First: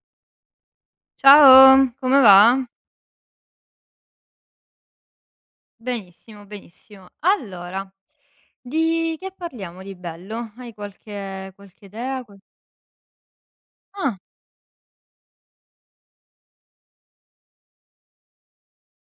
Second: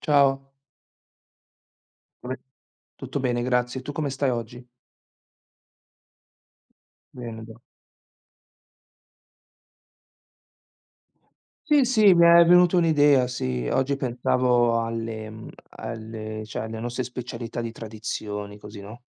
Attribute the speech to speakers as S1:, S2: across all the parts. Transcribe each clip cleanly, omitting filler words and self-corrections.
S1: Ciao.
S2: Ciao, come
S1: Come
S2: va?
S1: Tutto bene, grazie. Tu come stai oggi?
S2: Benissimo, benissimo.
S1: Venendo.
S2: Allora, di che parliamo di bello? Hai qualche
S1: Sì,
S2: qualche
S1: sì,
S2: idea?
S1: mi
S2: Qual
S1: è venuta un'idea, sì. Oggi
S2: ah,
S1: pensavo alle cioè alle nostre specialità di tradizioni, così, no.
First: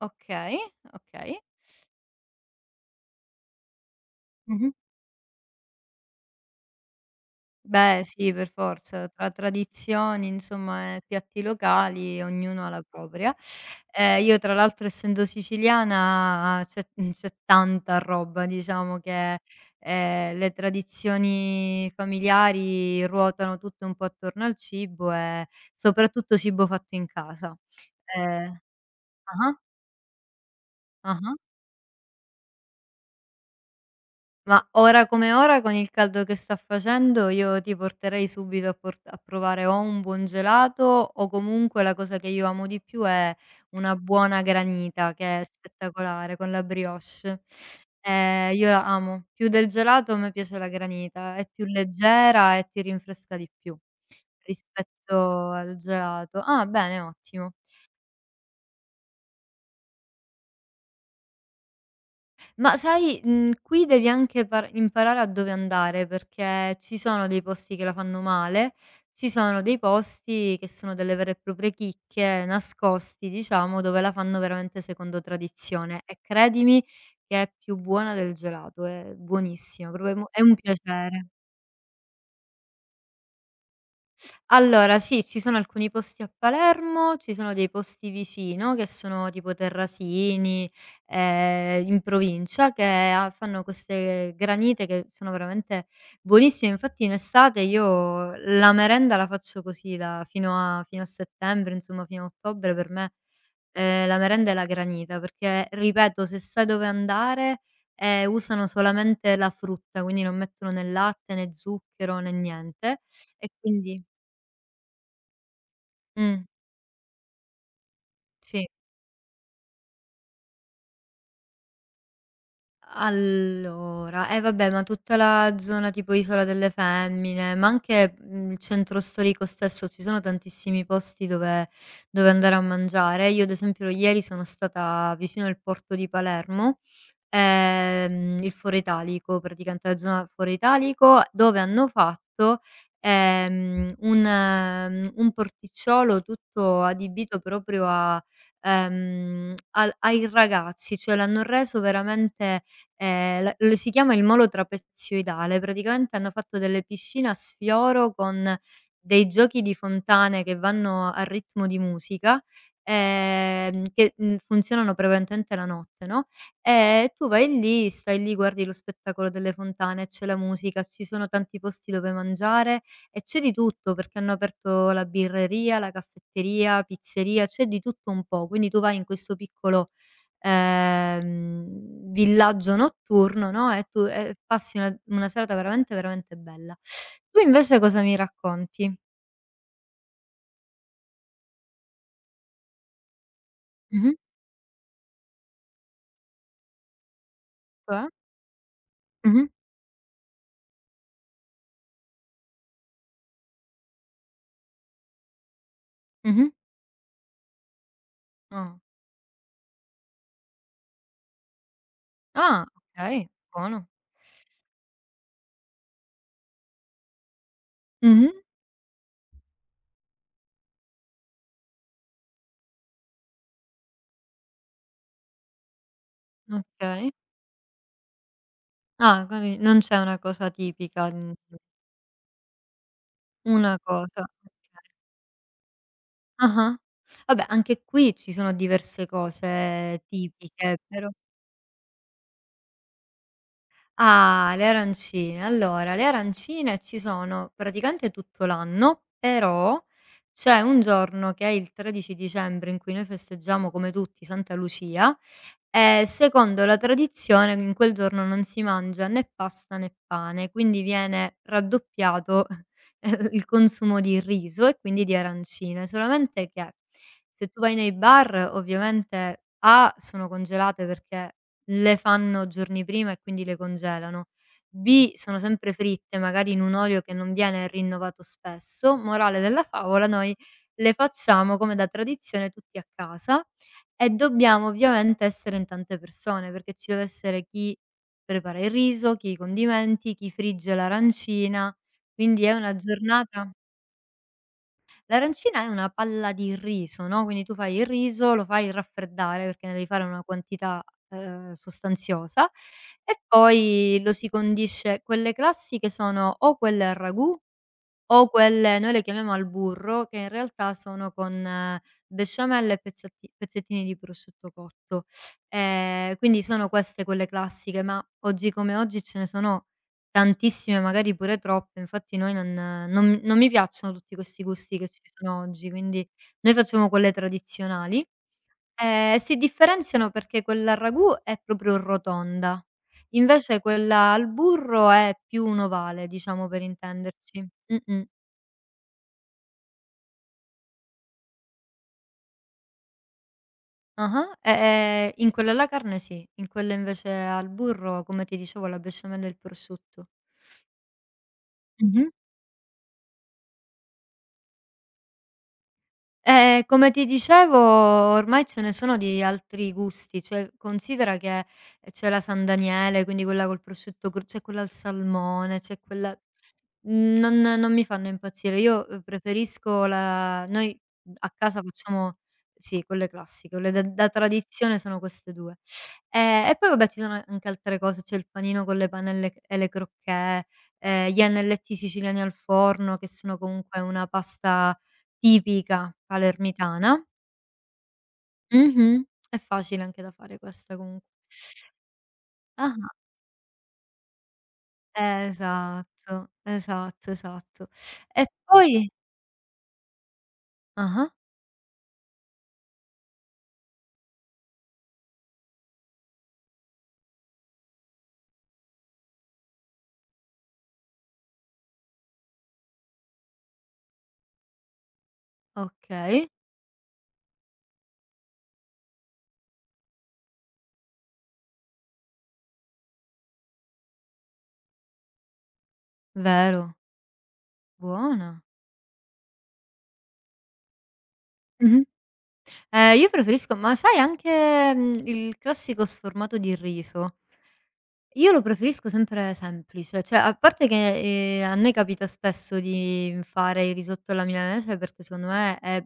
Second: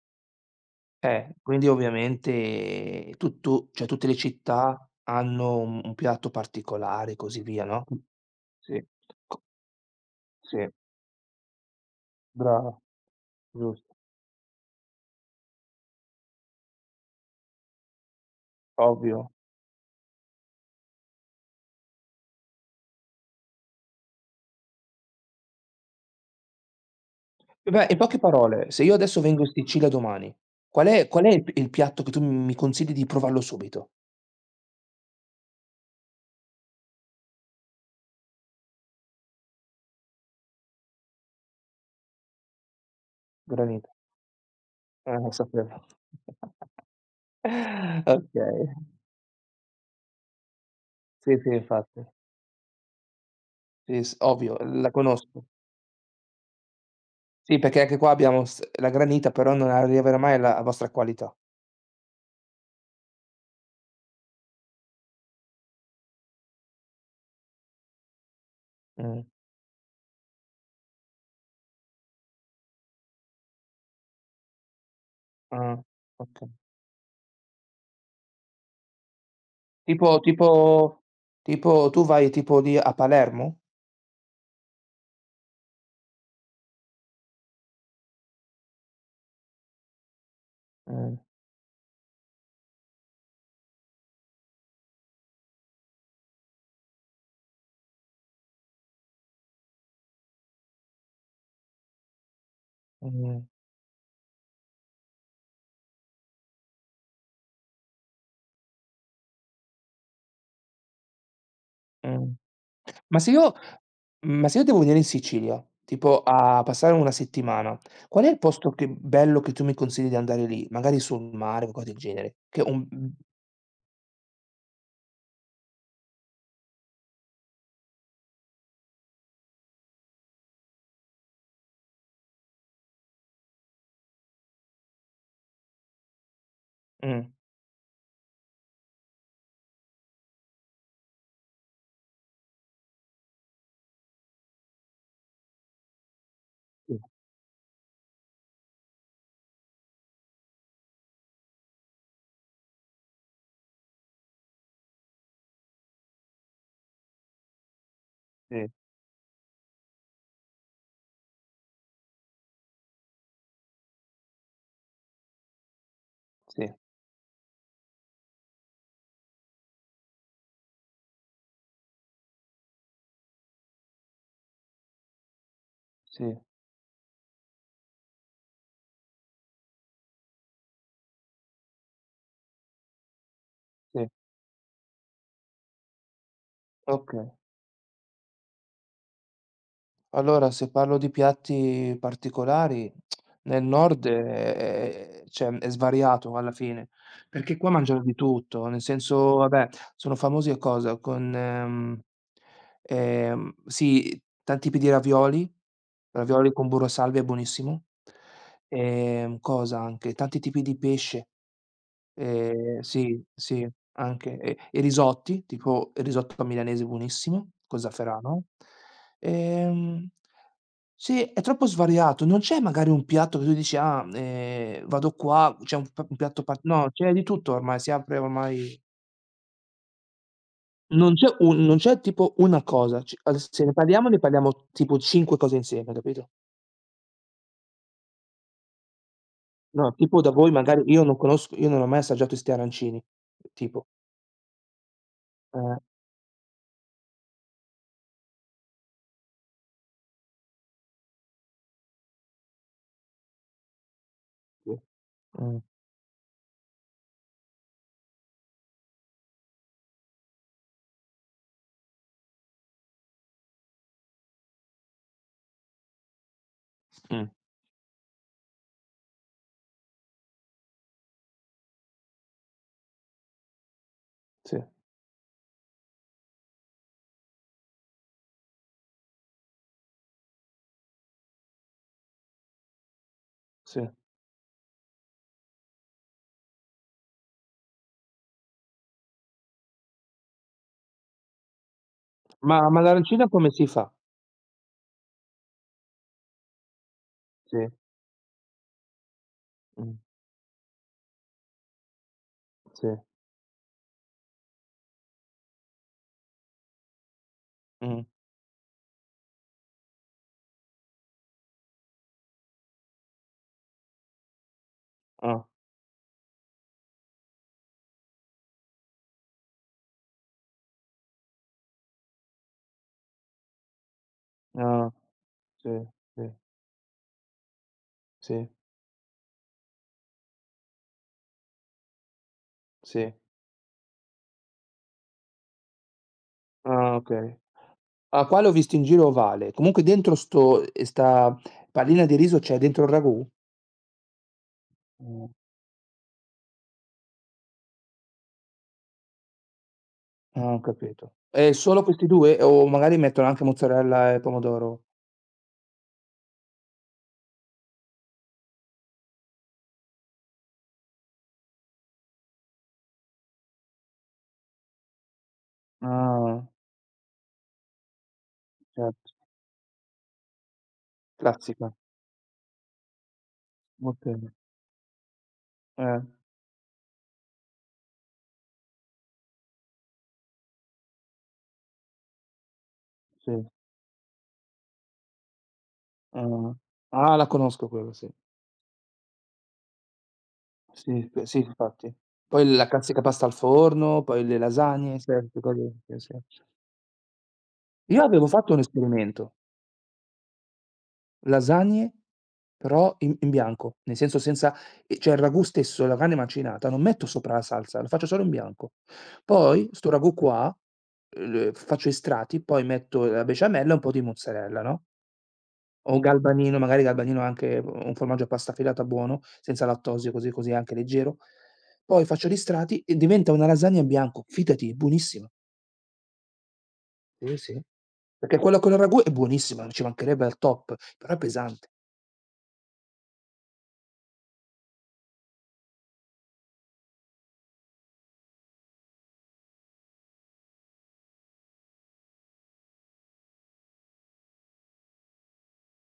S2: okay, okay.
S1: Quindi ovviamente tutto cioè tutte le
S2: Mh-mh.
S1: città hanno un piatto particolare e così via, no.
S2: Beh, sì, per
S1: Sì,
S2: forza, tra
S1: co
S2: tradizioni,
S1: sì,
S2: insomma, e piatti locali, ognuno ha
S1: brava.
S2: la propria.
S1: Giusto,
S2: Io tra l'altro essendo siciliana c'è c'è tanta roba, diciamo
S1: ovvio.
S2: che, le tradizioni familiari ruotano tutte un po' attorno al cibo e soprattutto cibo fatto in casa.
S1: E beh, in poche
S2: Ehm
S1: parole, se io adesso vengo in
S2: ah-ah,
S1: Sicilia domani, qual è
S2: ah-ah.
S1: il piatto che tu mi consigli di provarlo subito?
S2: Ma ora come ora, con il caldo che sta facendo, io ti porterei subito a port a provare o un buon gelato o comunque la cosa che io amo di più è
S1: Veramente.
S2: una buona granita,
S1: Lo
S2: che è
S1: sapevo.
S2: spettacolare, con la brioche. Io
S1: Okay.
S2: la amo. Più del gelato a me piace la granita,
S1: Sì,
S2: è
S1: sì,
S2: più
S1: infatti.
S2: leggera e ti rinfresca di più
S1: Sì, s ovvio, la conosco.
S2: rispetto al gelato. Ah bene, ottimo.
S1: Sì, perché anche qua abbiamo s la granita, però non arriverà mai alla vostra qualità.
S2: Ma sai, qui devi anche par imparare a dove andare, perché ci sono dei posti che la fanno male,
S1: Mh.
S2: ci sono dei posti che sono delle vere e proprie chicche, nascosti diciamo, dove la fanno veramente secondo
S1: Ah,
S2: tradizione e
S1: okay.
S2: credimi che è più buona del gelato, è buonissima,
S1: Tipo
S2: proprio è
S1: tipo
S2: un piacere.
S1: tipo tu vai tipo lì a Palermo?
S2: Allora sì, ci sono alcuni posti a Palermo, ci sono dei posti vicino che sono tipo Terrasini,
S1: Mh,
S2: in provincia che ha fanno queste granite che sono veramente buonissime. Infatti in estate io la merenda la faccio così da fino a fino a settembre, insomma fino a ottobre per me,
S1: mh.
S2: la merenda è la granita, perché ripeto se sai dove andare, usano solamente la frutta, quindi non mettono né latte, né zucchero,
S1: Mh.
S2: né niente
S1: Ma se
S2: e
S1: io
S2: quindi
S1: ma se io devo venire in Sicilia, tipo
S2: mh.
S1: a passare una settimana, qual è il
S2: Sì.
S1: posto che bello che tu mi consigli di andare lì? Magari sul mare, qualcosa del genere. Che un
S2: Allora, eh vabbè, ma tutta la zona tipo Isola delle Femmine, ma anche, il centro storico stesso, ci sono tantissimi posti dove andare a mangiare. Io ad esempio ieri sono stata vicino al porto di Palermo
S1: Mh.
S2: il Foro Italico, praticamente la zona Foro Italico, dove hanno fatto, un porticciolo tutto
S1: Sì,
S2: adibito proprio a al ai ragazzi, cioè l'hanno reso veramente l lo si chiama il molo trapezioidale, praticamente hanno fatto delle piscine a sfioro con
S1: sì,
S2: dei giochi di fontane che vanno a ritmo di musica, che, funzionano prevalentemente la notte, no,
S1: sì,
S2: tu vai lì, stai lì, guardi lo spettacolo delle fontane, c'è la musica, ci sono tanti posti dove mangiare e c'è di tutto perché hanno aperto la birreria, la
S1: sì,
S2: caffetteria, pizzeria, c'è di tutto un po'. Quindi tu vai in questo piccolo, ehm, villaggio notturno, no, e tu
S1: sì.
S2: e passi una serata veramente, veramente bella.
S1: Okay.
S2: Tu invece cosa mi racconti?
S1: Allora, se parlo di piatti particolari, nel nord
S2: Mh-mh,
S1: è, cioè, è svariato alla fine, perché qua mangiano
S2: cioè?
S1: di tutto, nel senso,
S2: Mh-mh,
S1: vabbè, sono famosi a cosa? Con, sì, tanti tipi di ravioli,
S2: mh-mh.
S1: ravioli con burro e salvia è buonissimo.
S2: Ah.
S1: Cosa anche? Tanti tipi di pesce,
S2: Ah,
S1: sì,
S2: okay,
S1: sì,
S2: buono.
S1: anche, e risotti, tipo il risotto milanese buonissimo, con zafferano. Ehm sì, è troppo svariato. Non c'è magari un piatto che tu dici: "Ah, vado qua, c'è un piatto pa"
S2: Mh-mh,
S1: no,
S2: okay.
S1: c'è di tutto ormai, si apre ormai.
S2: Ah, quindi non c'è una cosa tipica,
S1: non c'è un non c'è tipo una cosa, c al se ne
S2: una
S1: parliamo,
S2: cosa, okay.
S1: tipo cinque cose insieme, capito?
S2: Ah-ah. Vabbè anche qui ci sono diverse
S1: No,
S2: cose
S1: tipo da voi
S2: tipiche,
S1: magari io
S2: però
S1: non conosco, io non ho mai assaggiato 'sti arancini, tipo.
S2: Ah, le arancine.
S1: Eh,
S2: Allora, le arancine ci sono praticamente tutto l'anno, però c'è un giorno che è il 13 dicembre in cui noi festeggiamo come tutti Santa
S1: sì.
S2: Lucia
S1: Mh,
S2: e secondo la tradizione in quel giorno non si mangia né pasta né pane, quindi viene raddoppiato il consumo di riso e quindi di arancine, solamente che
S1: mh,
S2: se tu vai nei bar ovviamente A sono congelate perché le fanno giorni prima e quindi le congelano.
S1: sì,
S2: B: sono sempre fritte, magari in un olio che non viene rinnovato spesso. Morale della favola, noi le facciamo come da tradizione tutti a casa
S1: sì.
S2: e dobbiamo ovviamente essere in tante persone, perché ci deve essere chi prepara il riso, chi i condimenti, chi frigge l'arancina, quindi è
S1: Ma
S2: una
S1: ma l'arancina come
S2: giornata.
S1: si fa?
S2: L'arancina è una palla di riso, no, quindi tu
S1: Sì,
S2: fai il riso, lo fai raffreddare perché ne devi
S1: mh,
S2: fare una quantità, sostanziosa
S1: sì,
S2: e poi lo si condisce quelle classiche sono o quelle al ragù
S1: mh,
S2: o quelle noi le chiamiamo al burro, che in realtà sono con besciamella e pezzatti pezzettini di prosciutto cotto.
S1: ah,
S2: Quindi sono queste quelle classiche, ma oggi come oggi ce ne sono tantissime, magari pure troppe, infatti noi non mi piacciono tutti questi gusti
S1: ah,
S2: che ci sono
S1: sì,
S2: oggi, quindi
S1: sì,
S2: noi facciamo quelle tradizionali,
S1: sì,
S2: si differenziano perché quella al ragù è proprio rotonda,
S1: sì.
S2: invece quella al burro è più un ovale, diciamo per
S1: Ah, okay.
S2: intenderci. Mh-mh.
S1: Ah, qua l'ho visto in giro ovale. Comunque dentro sto sta pallina di riso c'è dentro il ragù?
S2: Ah-ah. E
S1: Mh.
S2: in quella alla carne sì, in quella invece al burro, come ti dicevo, la besciamella e il prosciutto.
S1: Ah, ho capito. E solo questi
S2: Mh-mh.
S1: due o magari mettono anche mozzarella e pomodoro?
S2: Come ti dicevo, ormai ce ne sono di altri gusti, cioè considera che c'è la San Daniele, quindi quella col prosciutto cru c'è quella al salmone, c'è quella
S1: Ah,
S2: Non mi fanno impazzire. Io,
S1: certo,
S2: preferisco la noi a casa
S1: classica.
S2: facciamo sì, quelle classiche, quelle da da
S1: Okay.
S2: tradizione sono queste 2.
S1: Eh,
S2: E poi vabbè ci sono anche altre cose, c'è il panino con le panelle c e le crocchè, gli anelletti siciliani al forno che sono
S1: sì.
S2: comunque una pasta tipica
S1: Ah.
S2: palermitana.
S1: Ah, la conosco quella, sì.
S2: Mh-mh. È facile anche da fare questa comunque.
S1: Sì, p sì, infatti. Poi la
S2: Ah-ah.
S1: classica pasta al forno, poi le lasagne, certe cose sì, sì.
S2: Esatto, esatto, esatto.
S1: Io avevo
S2: E
S1: fatto un
S2: poi
S1: esperimento:
S2: ah-ah.
S1: lasagne. Però in bianco, nel senso senza cioè il ragù stesso, la carne macinata, non metto sopra la salsa, la faccio solo in bianco. Poi sto ragù qua, faccio i strati, poi metto la besciamella e un po' di mozzarella, no, o un
S2: Okay,
S1: galbanino, magari galbanino anche un formaggio a pasta filata buono, senza lattosio, così così è anche leggero. Poi faccio gli strati e diventa una lasagna in bianco, fidati, buonissima.
S2: vero,
S1: Sì, sì. Perché
S2: buona.
S1: quella con il ragù è buonissima, ci mancherebbe al top, però è pesante.
S2: Mh-mh. Io preferisco ma sai anche, il classico sformato di riso, io lo preferisco sempre semplice, cioè a parte che, a noi capita spesso di fare il risotto alla milanese perché secondo me è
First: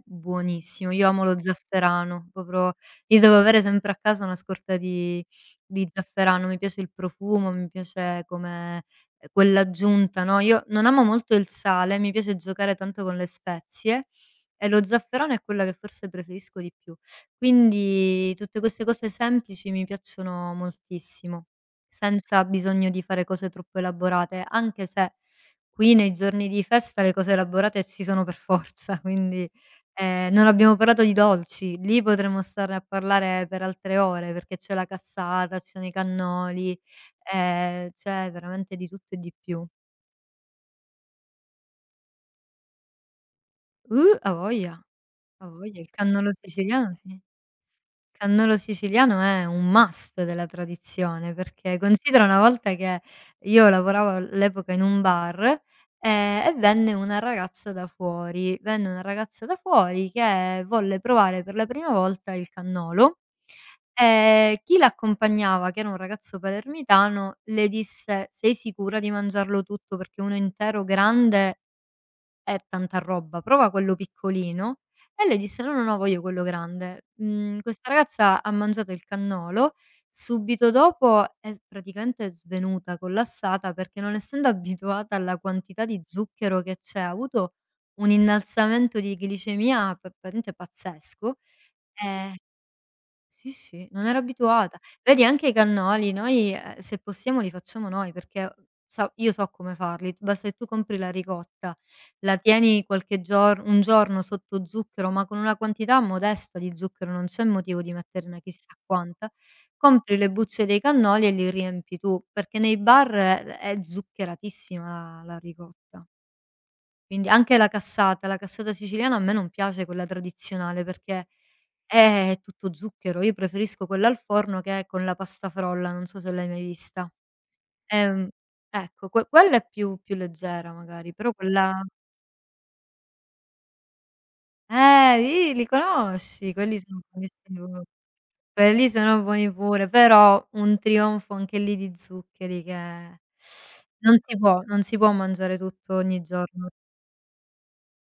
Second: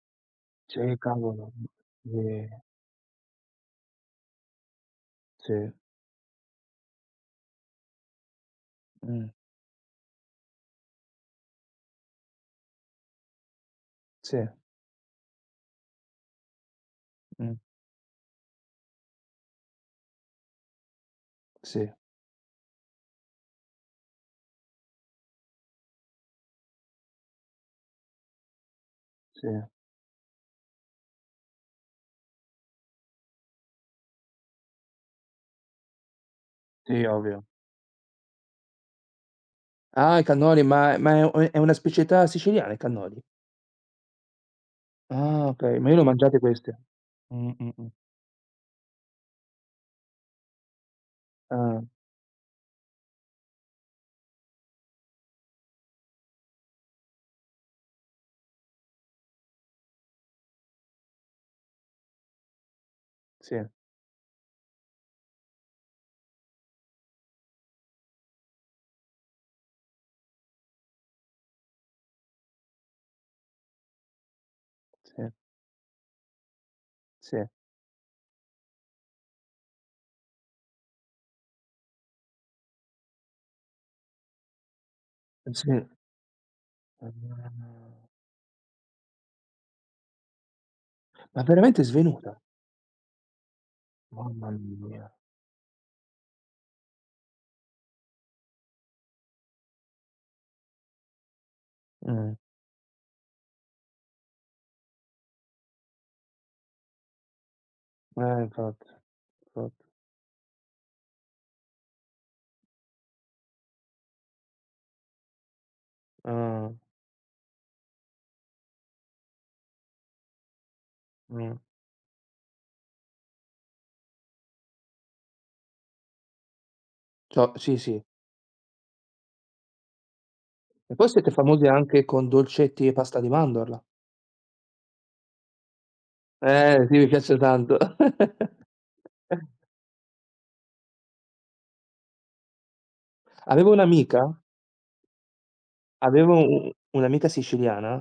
S1: Sì,
S2: buonissimo. Io amo lo
S1: cavolo.
S2: zafferano,
S1: Sì,
S2: proprio io devo avere sempre a casa una scorta
S1: sì.
S2: di zafferano, mi piace il profumo, mi piace come
S1: Mh,
S2: quell'aggiunta, no, io non amo molto il sale, mi piace giocare tanto con le spezie
S1: sì,
S2: e lo zafferano è quella che forse preferisco di più.
S1: mh,
S2: Quindi tutte queste cose semplici mi piacciono moltissimo
S1: sì,
S2: senza bisogno di fare cose troppo elaborate, anche se qui nei giorni di festa le cose elaborate ci sono per forza,
S1: sì,
S2: quindi, non abbiamo parlato di dolci, lì potremmo starne a parlare per altre ore, perché c'è la cassata, ci sono i cannoli,
S1: sì, ovvio.
S2: c'è veramente di tutto e di più.
S1: Ah, i cannoli, ma è una specialità siciliana i cannoli?
S2: Avoglia,
S1: Ah, okay,
S2: avoglia,
S1: ma
S2: il
S1: io le ho
S2: cannolo
S1: mangiate queste.
S2: siciliano sì.
S1: Mh, mh, mh.
S2: Cannolo siciliano è un must della tradizione, perché
S1: Ah,
S2: considera una volta che io lavoravo all'epoca in un bar, e venne una ragazza da fuori. Venne una ragazza da fuori che volle provare per la prima volta il cannolo,
S1: sì,
S2: chi l'accompagnava, che era un ragazzo palermitano, le disse: "Sei sicura di mangiarlo tutto? Perché uno intero grande è tanta roba, prova quello piccolino." E
S1: sì,
S2: lei disse: "No, no, no, voglio quello grande."
S1: sì,
S2: Mhmm, questa ragazza ha mangiato il cannolo, subito dopo è s praticamente svenuta, collassata, perché non essendo abituata alla
S1: sì.
S2: quantità di zucchero che c'è, ha avuto un innalzamento di glicemia p praticamente pazzesco,
S1: Ma veramente è
S2: ehm
S1: svenuta?
S2: sì, sì, non ero
S1: Mamma
S2: abituata.
S1: mia.
S2: Vedi anche i cannoli noi, se possiamo li facciamo noi perché so come farli, basta che tu compri la ricotta,
S1: Mh,
S2: la tieni qualche gior un giorno sotto zucchero, ma con una quantità modesta di zucchero, non c'è motivo di metterne chissà
S1: infatti,
S2: quanta,
S1: infatti.
S2: compri le bucce dei cannoli e li riempi tu, perché nei bar è zuccheratissima la ricotta.
S1: Ah,
S2: Quindi anche la cassata siciliana a me non piace quella tradizionale perché
S1: mh.
S2: è tutto zucchero. Io preferisco quella al forno che è con la pasta frolla, non so se l'hai mai vista.
S1: Cioè sì, sì.
S2: Ehm, ecco, quella è più leggera
S1: E poi
S2: magari,
S1: siete
S2: però
S1: famosi
S2: quella
S1: anche con dolcetti e pasta di mandorla.
S2: i li conosci, quelli
S1: Sì,
S2: sono
S1: mi piace
S2: buonissimi
S1: tanto.
S2: pure. Quelli sono buoni pure, però un trionfo anche lì di zuccheri che
S1: Avevo un'amica
S2: non si può mangiare tutto ogni
S1: Avevo
S2: giorno.
S1: u un'amica siciliana,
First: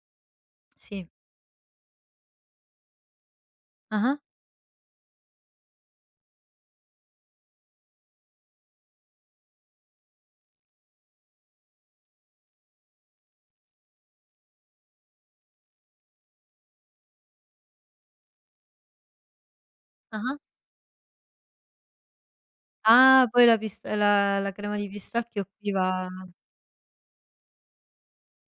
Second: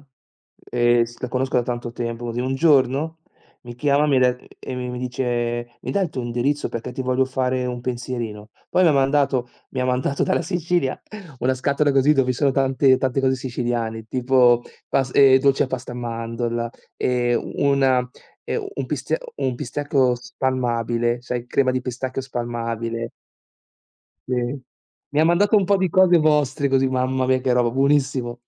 S2: Sì.
S1: s la conosco da tanto tempo, così. Un giorno mi chiama
S2: Ah-ah,
S1: mi de e mi mi dice: "Mi dai il tuo indirizzo perché ti voglio fare un pensierino". Poi mi ha mandato dalla Sicilia una scatola così dove ci sono tante tante cose siciliane, tipo pas dolce alla pasta a mandorla, una un pistia un pistacchio
S2: ah-ah.
S1: spalmabile, sai, crema di pistacchio spalmabile,
S2: Ah, poi la
S1: sì.
S2: crema di
S1: Mi ha
S2: pistacchio
S1: mandato un
S2: qui
S1: po' di
S2: va
S1: cose vostre così, mamma mia che roba, buonissimo.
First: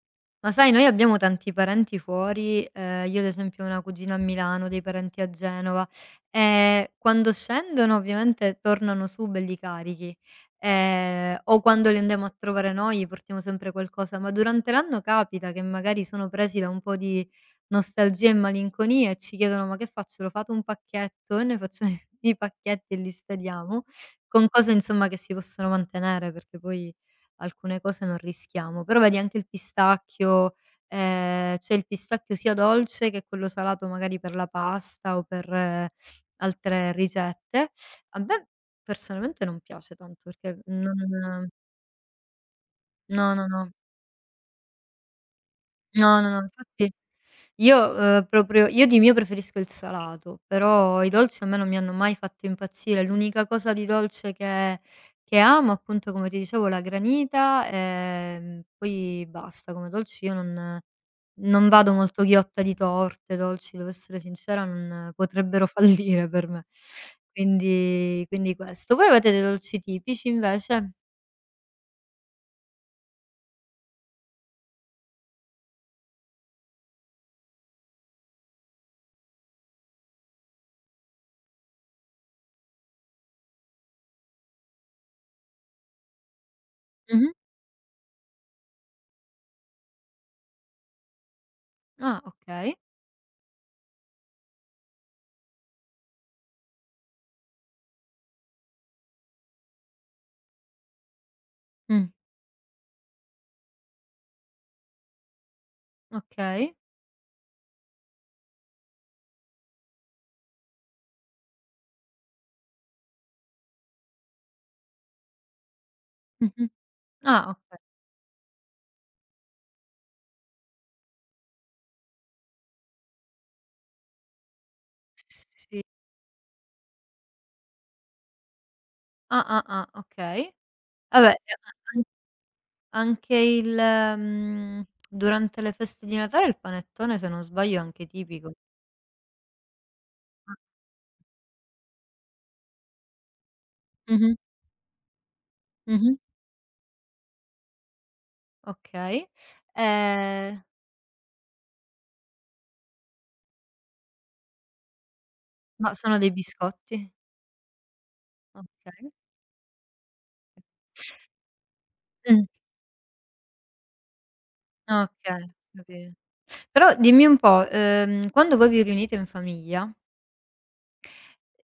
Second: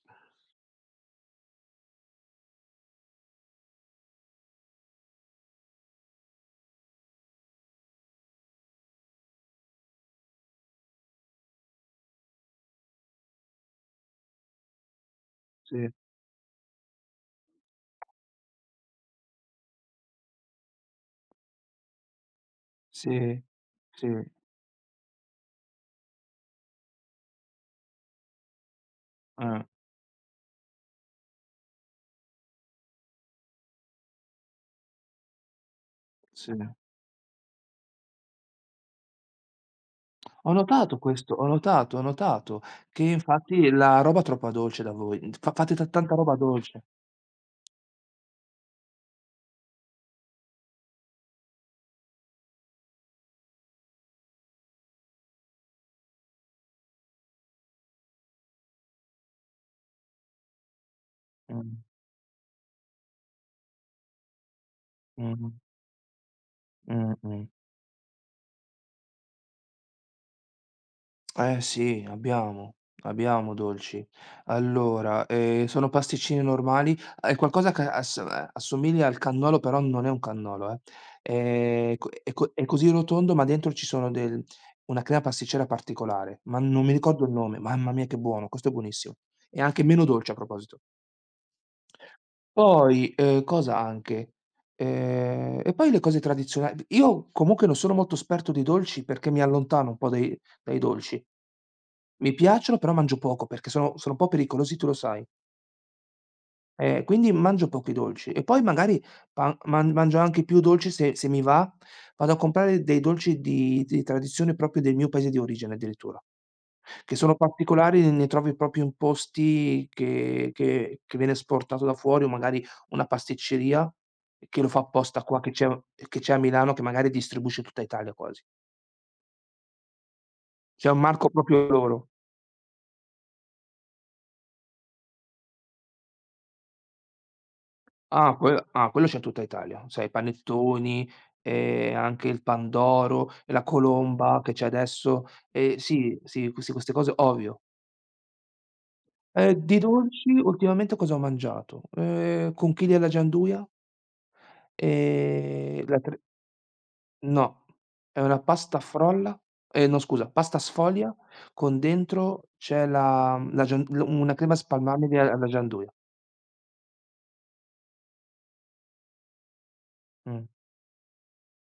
S2: ma sai, noi abbiamo tanti parenti fuori, io ad esempio ho una cugina a Milano, dei parenti a Genova, e quando scendono ovviamente tornano su belli carichi, o quando li andiamo a trovare noi portiamo sempre qualcosa, ma durante l'anno capita che
S1: Sì,
S2: magari sono presi da un po' di nostalgia e malinconia e ci chiedono: "Ma che faccio? Lo fate un pacchetto?" E noi facciamo i pacchetti e
S1: sì,
S2: li spediamo
S1: sì,
S2: con cose insomma che si possono mantenere, perché poi alcune cose non rischiamo. Però vedi anche il
S1: eh,
S2: pistacchio, c'è il pistacchio sia dolce che quello salato magari per la pasta o per
S1: sì.
S2: altre ricette. A me personalmente non piace tanto
S1: Ho
S2: perché
S1: notato questo, ho
S2: non
S1: notato, ho notato che
S2: no, no,
S1: infatti
S2: no.
S1: la roba è troppo dolce da voi, fa fate ta tanta
S2: No, no,
S1: roba
S2: no,
S1: dolce.
S2: infatti io, proprio io di mio preferisco il salato, però i dolci a me non mi hanno mai fatto impazzire. L'unica cosa di dolce che amo, appunto, come ti dicevo, la granita, poi basta. Come dolci io non non
S1: Mh,
S2: vado molto ghiotta di torte, dolci, devo essere sincera, non
S1: mh,
S2: potrebbero fallire per me.
S1: mh, mh.
S2: Quindi questo. Voi avete dei dolci tipici invece?
S1: Eh sì, abbiamo dolci. Allora, sono pasticcini normali, è qualcosa che assomiglia al cannolo, però non è un cannolo, eh. Co è così rotondo, ma dentro ci sono del una crema pasticcera particolare, ma non mi ricordo il
S2: Mh-mh.
S1: nome. Mamma mia che buono, questo è buonissimo. E anche meno dolce a proposito.
S2: Ah, okay.
S1: Poi, cosa anche? E poi le cose tradizionali io comunque non sono molto esperto di dolci perché mi allontano un po' dai dolci.
S2: Mh.
S1: Mi piacciono, però mangio poco perché sono un po' pericolosi, tu lo sai.
S2: Okay.
S1: Quindi mangio pochi dolci e poi magari pa man mangio anche più dolci se mi va, vado a comprare dei dolci di tradizione proprio del mio paese di origine addirittura,
S2: Mh-mh.
S1: che sono
S2: Ah, okay.
S1: particolari, ne trovi proprio in posti che viene esportato da fuori o magari una pasticceria che lo fa apposta qua, che c'è
S2: Sì.
S1: che c'è a Milano, che magari distribuisce tutta Italia quasi.
S2: Ah, ah, ah, okay.
S1: C'è un marco
S2: Vabbè, e a
S1: proprio
S2: an
S1: loro.
S2: anche il durante le feste di Natale il panettone, se non sbaglio, è anche
S1: Ah,
S2: tipico.
S1: quello c'è in tutta Italia. Sai i
S2: Ah.
S1: panettoni, anche il pandoro, e la
S2: Mh-mh.
S1: colomba che c'è adesso.
S2: Mh-mh.
S1: Sì, sì, queste cose ovvio.
S2: Okay.
S1: Di dolci
S2: Ehm,
S1: ultimamente cosa ho mangiato? Conchiglie alla gianduia,
S2: ma
S1: la
S2: sono
S1: tre
S2: dei biscotti?
S1: no, è una pasta
S2: Okay.
S1: frolla, no scusa, pasta sfoglia con
S2: Mh,
S1: dentro c'è la la gian l una crema spalmabile alla
S2: okay,
S1: gianduia.
S2: capito. Però dimmi un po', quando voi vi riunite in famiglia,
S1: Mh.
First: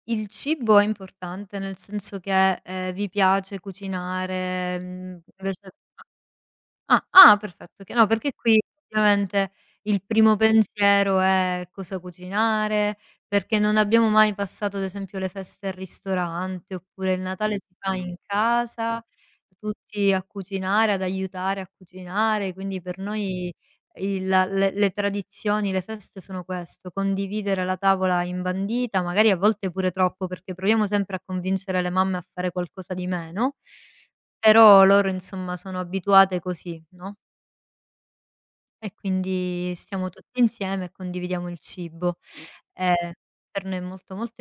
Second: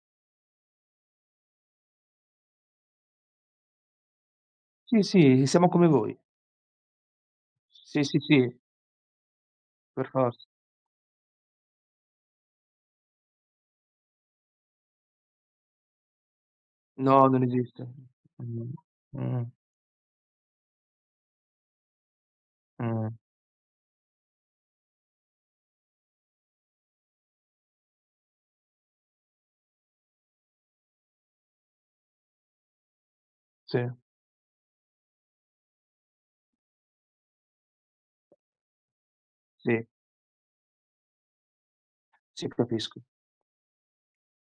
S2: il cibo è importante? Nel senso che, vi piace cucinare,
S1: Sì, sì, siamo
S2: invece
S1: come voi.
S2: Ah, ah perfetto, che
S1: Sì,
S2: no,
S1: sì,
S2: perché
S1: sì,
S2: qui ovviamente il
S1: per
S2: primo
S1: forza.
S2: pensiero è cosa cucinare, perché non abbiamo mai passato ad esempio le feste al ristorante, oppure il
S1: No, non
S2: Natale si
S1: esiste.
S2: fa in
S1: Mh.
S2: casa,
S1: Mh.
S2: tutti a cucinare, ad aiutare a cucinare, quindi per
S1: Mh.
S2: noi il la le tradizioni, le feste sono questo, condividere la tavola imbandita, magari a volte pure troppo, perché proviamo sempre a convincere le mamme a fare qualcosa di meno
S1: Sì,
S2: però loro insomma sono abituate così, no, e quindi
S1: sì,
S2: stiamo tutti insieme e condividiamo il cibo.
S1: sì, capisco.
S2: Ehm, per noi è molto, molto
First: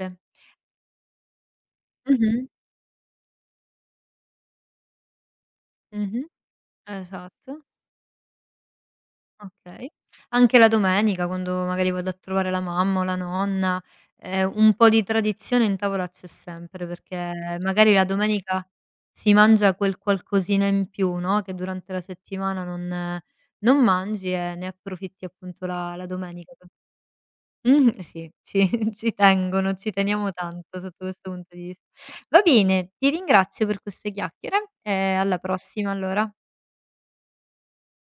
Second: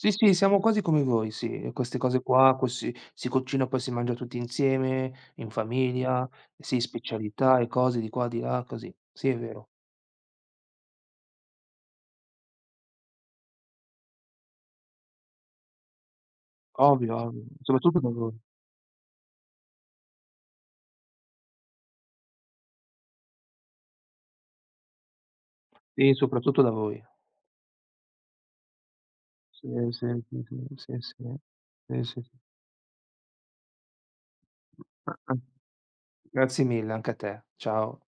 S1: Sì, sì, siamo quasi come voi, sì, e queste cose
S2: Mh-mh,
S1: qua, poi si cucina, poi si mangia tutti insieme, in
S2: mh-mh,
S1: famiglia, sì, specialità
S2: esatto,
S1: e cose di qua, di là, così. Sì, è vero.
S2: okay. Anche la domenica quando magari vado a trovare la mamma o la nonna, un po' di tradizione in tavola c'è sempre,
S1: Ovvio,
S2: perché
S1: ovvio,
S2: magari
S1: soprattutto
S2: la
S1: da voi.
S2: domenica si mangia quel qualcosina in più, no, che durante la settimana non mangi e ne approfitti appunto la
S1: Sì,
S2: domenica.
S1: soprattutto da voi.
S2: Mh-mh, sì, ci ci
S1: Sì,
S2: tengono, ci
S1: sì,
S2: teniamo
S1: sì, sì,
S2: tanto
S1: sì,
S2: sotto questo
S1: sì.
S2: punto di vista.
S1: Sì, sì, sì.
S2: Va bene, ti ringrazio per queste chiacchiere e
S1: Ah-ah.
S2: alla prossima allora.
S1: Grazie mille anche a te. Ciao.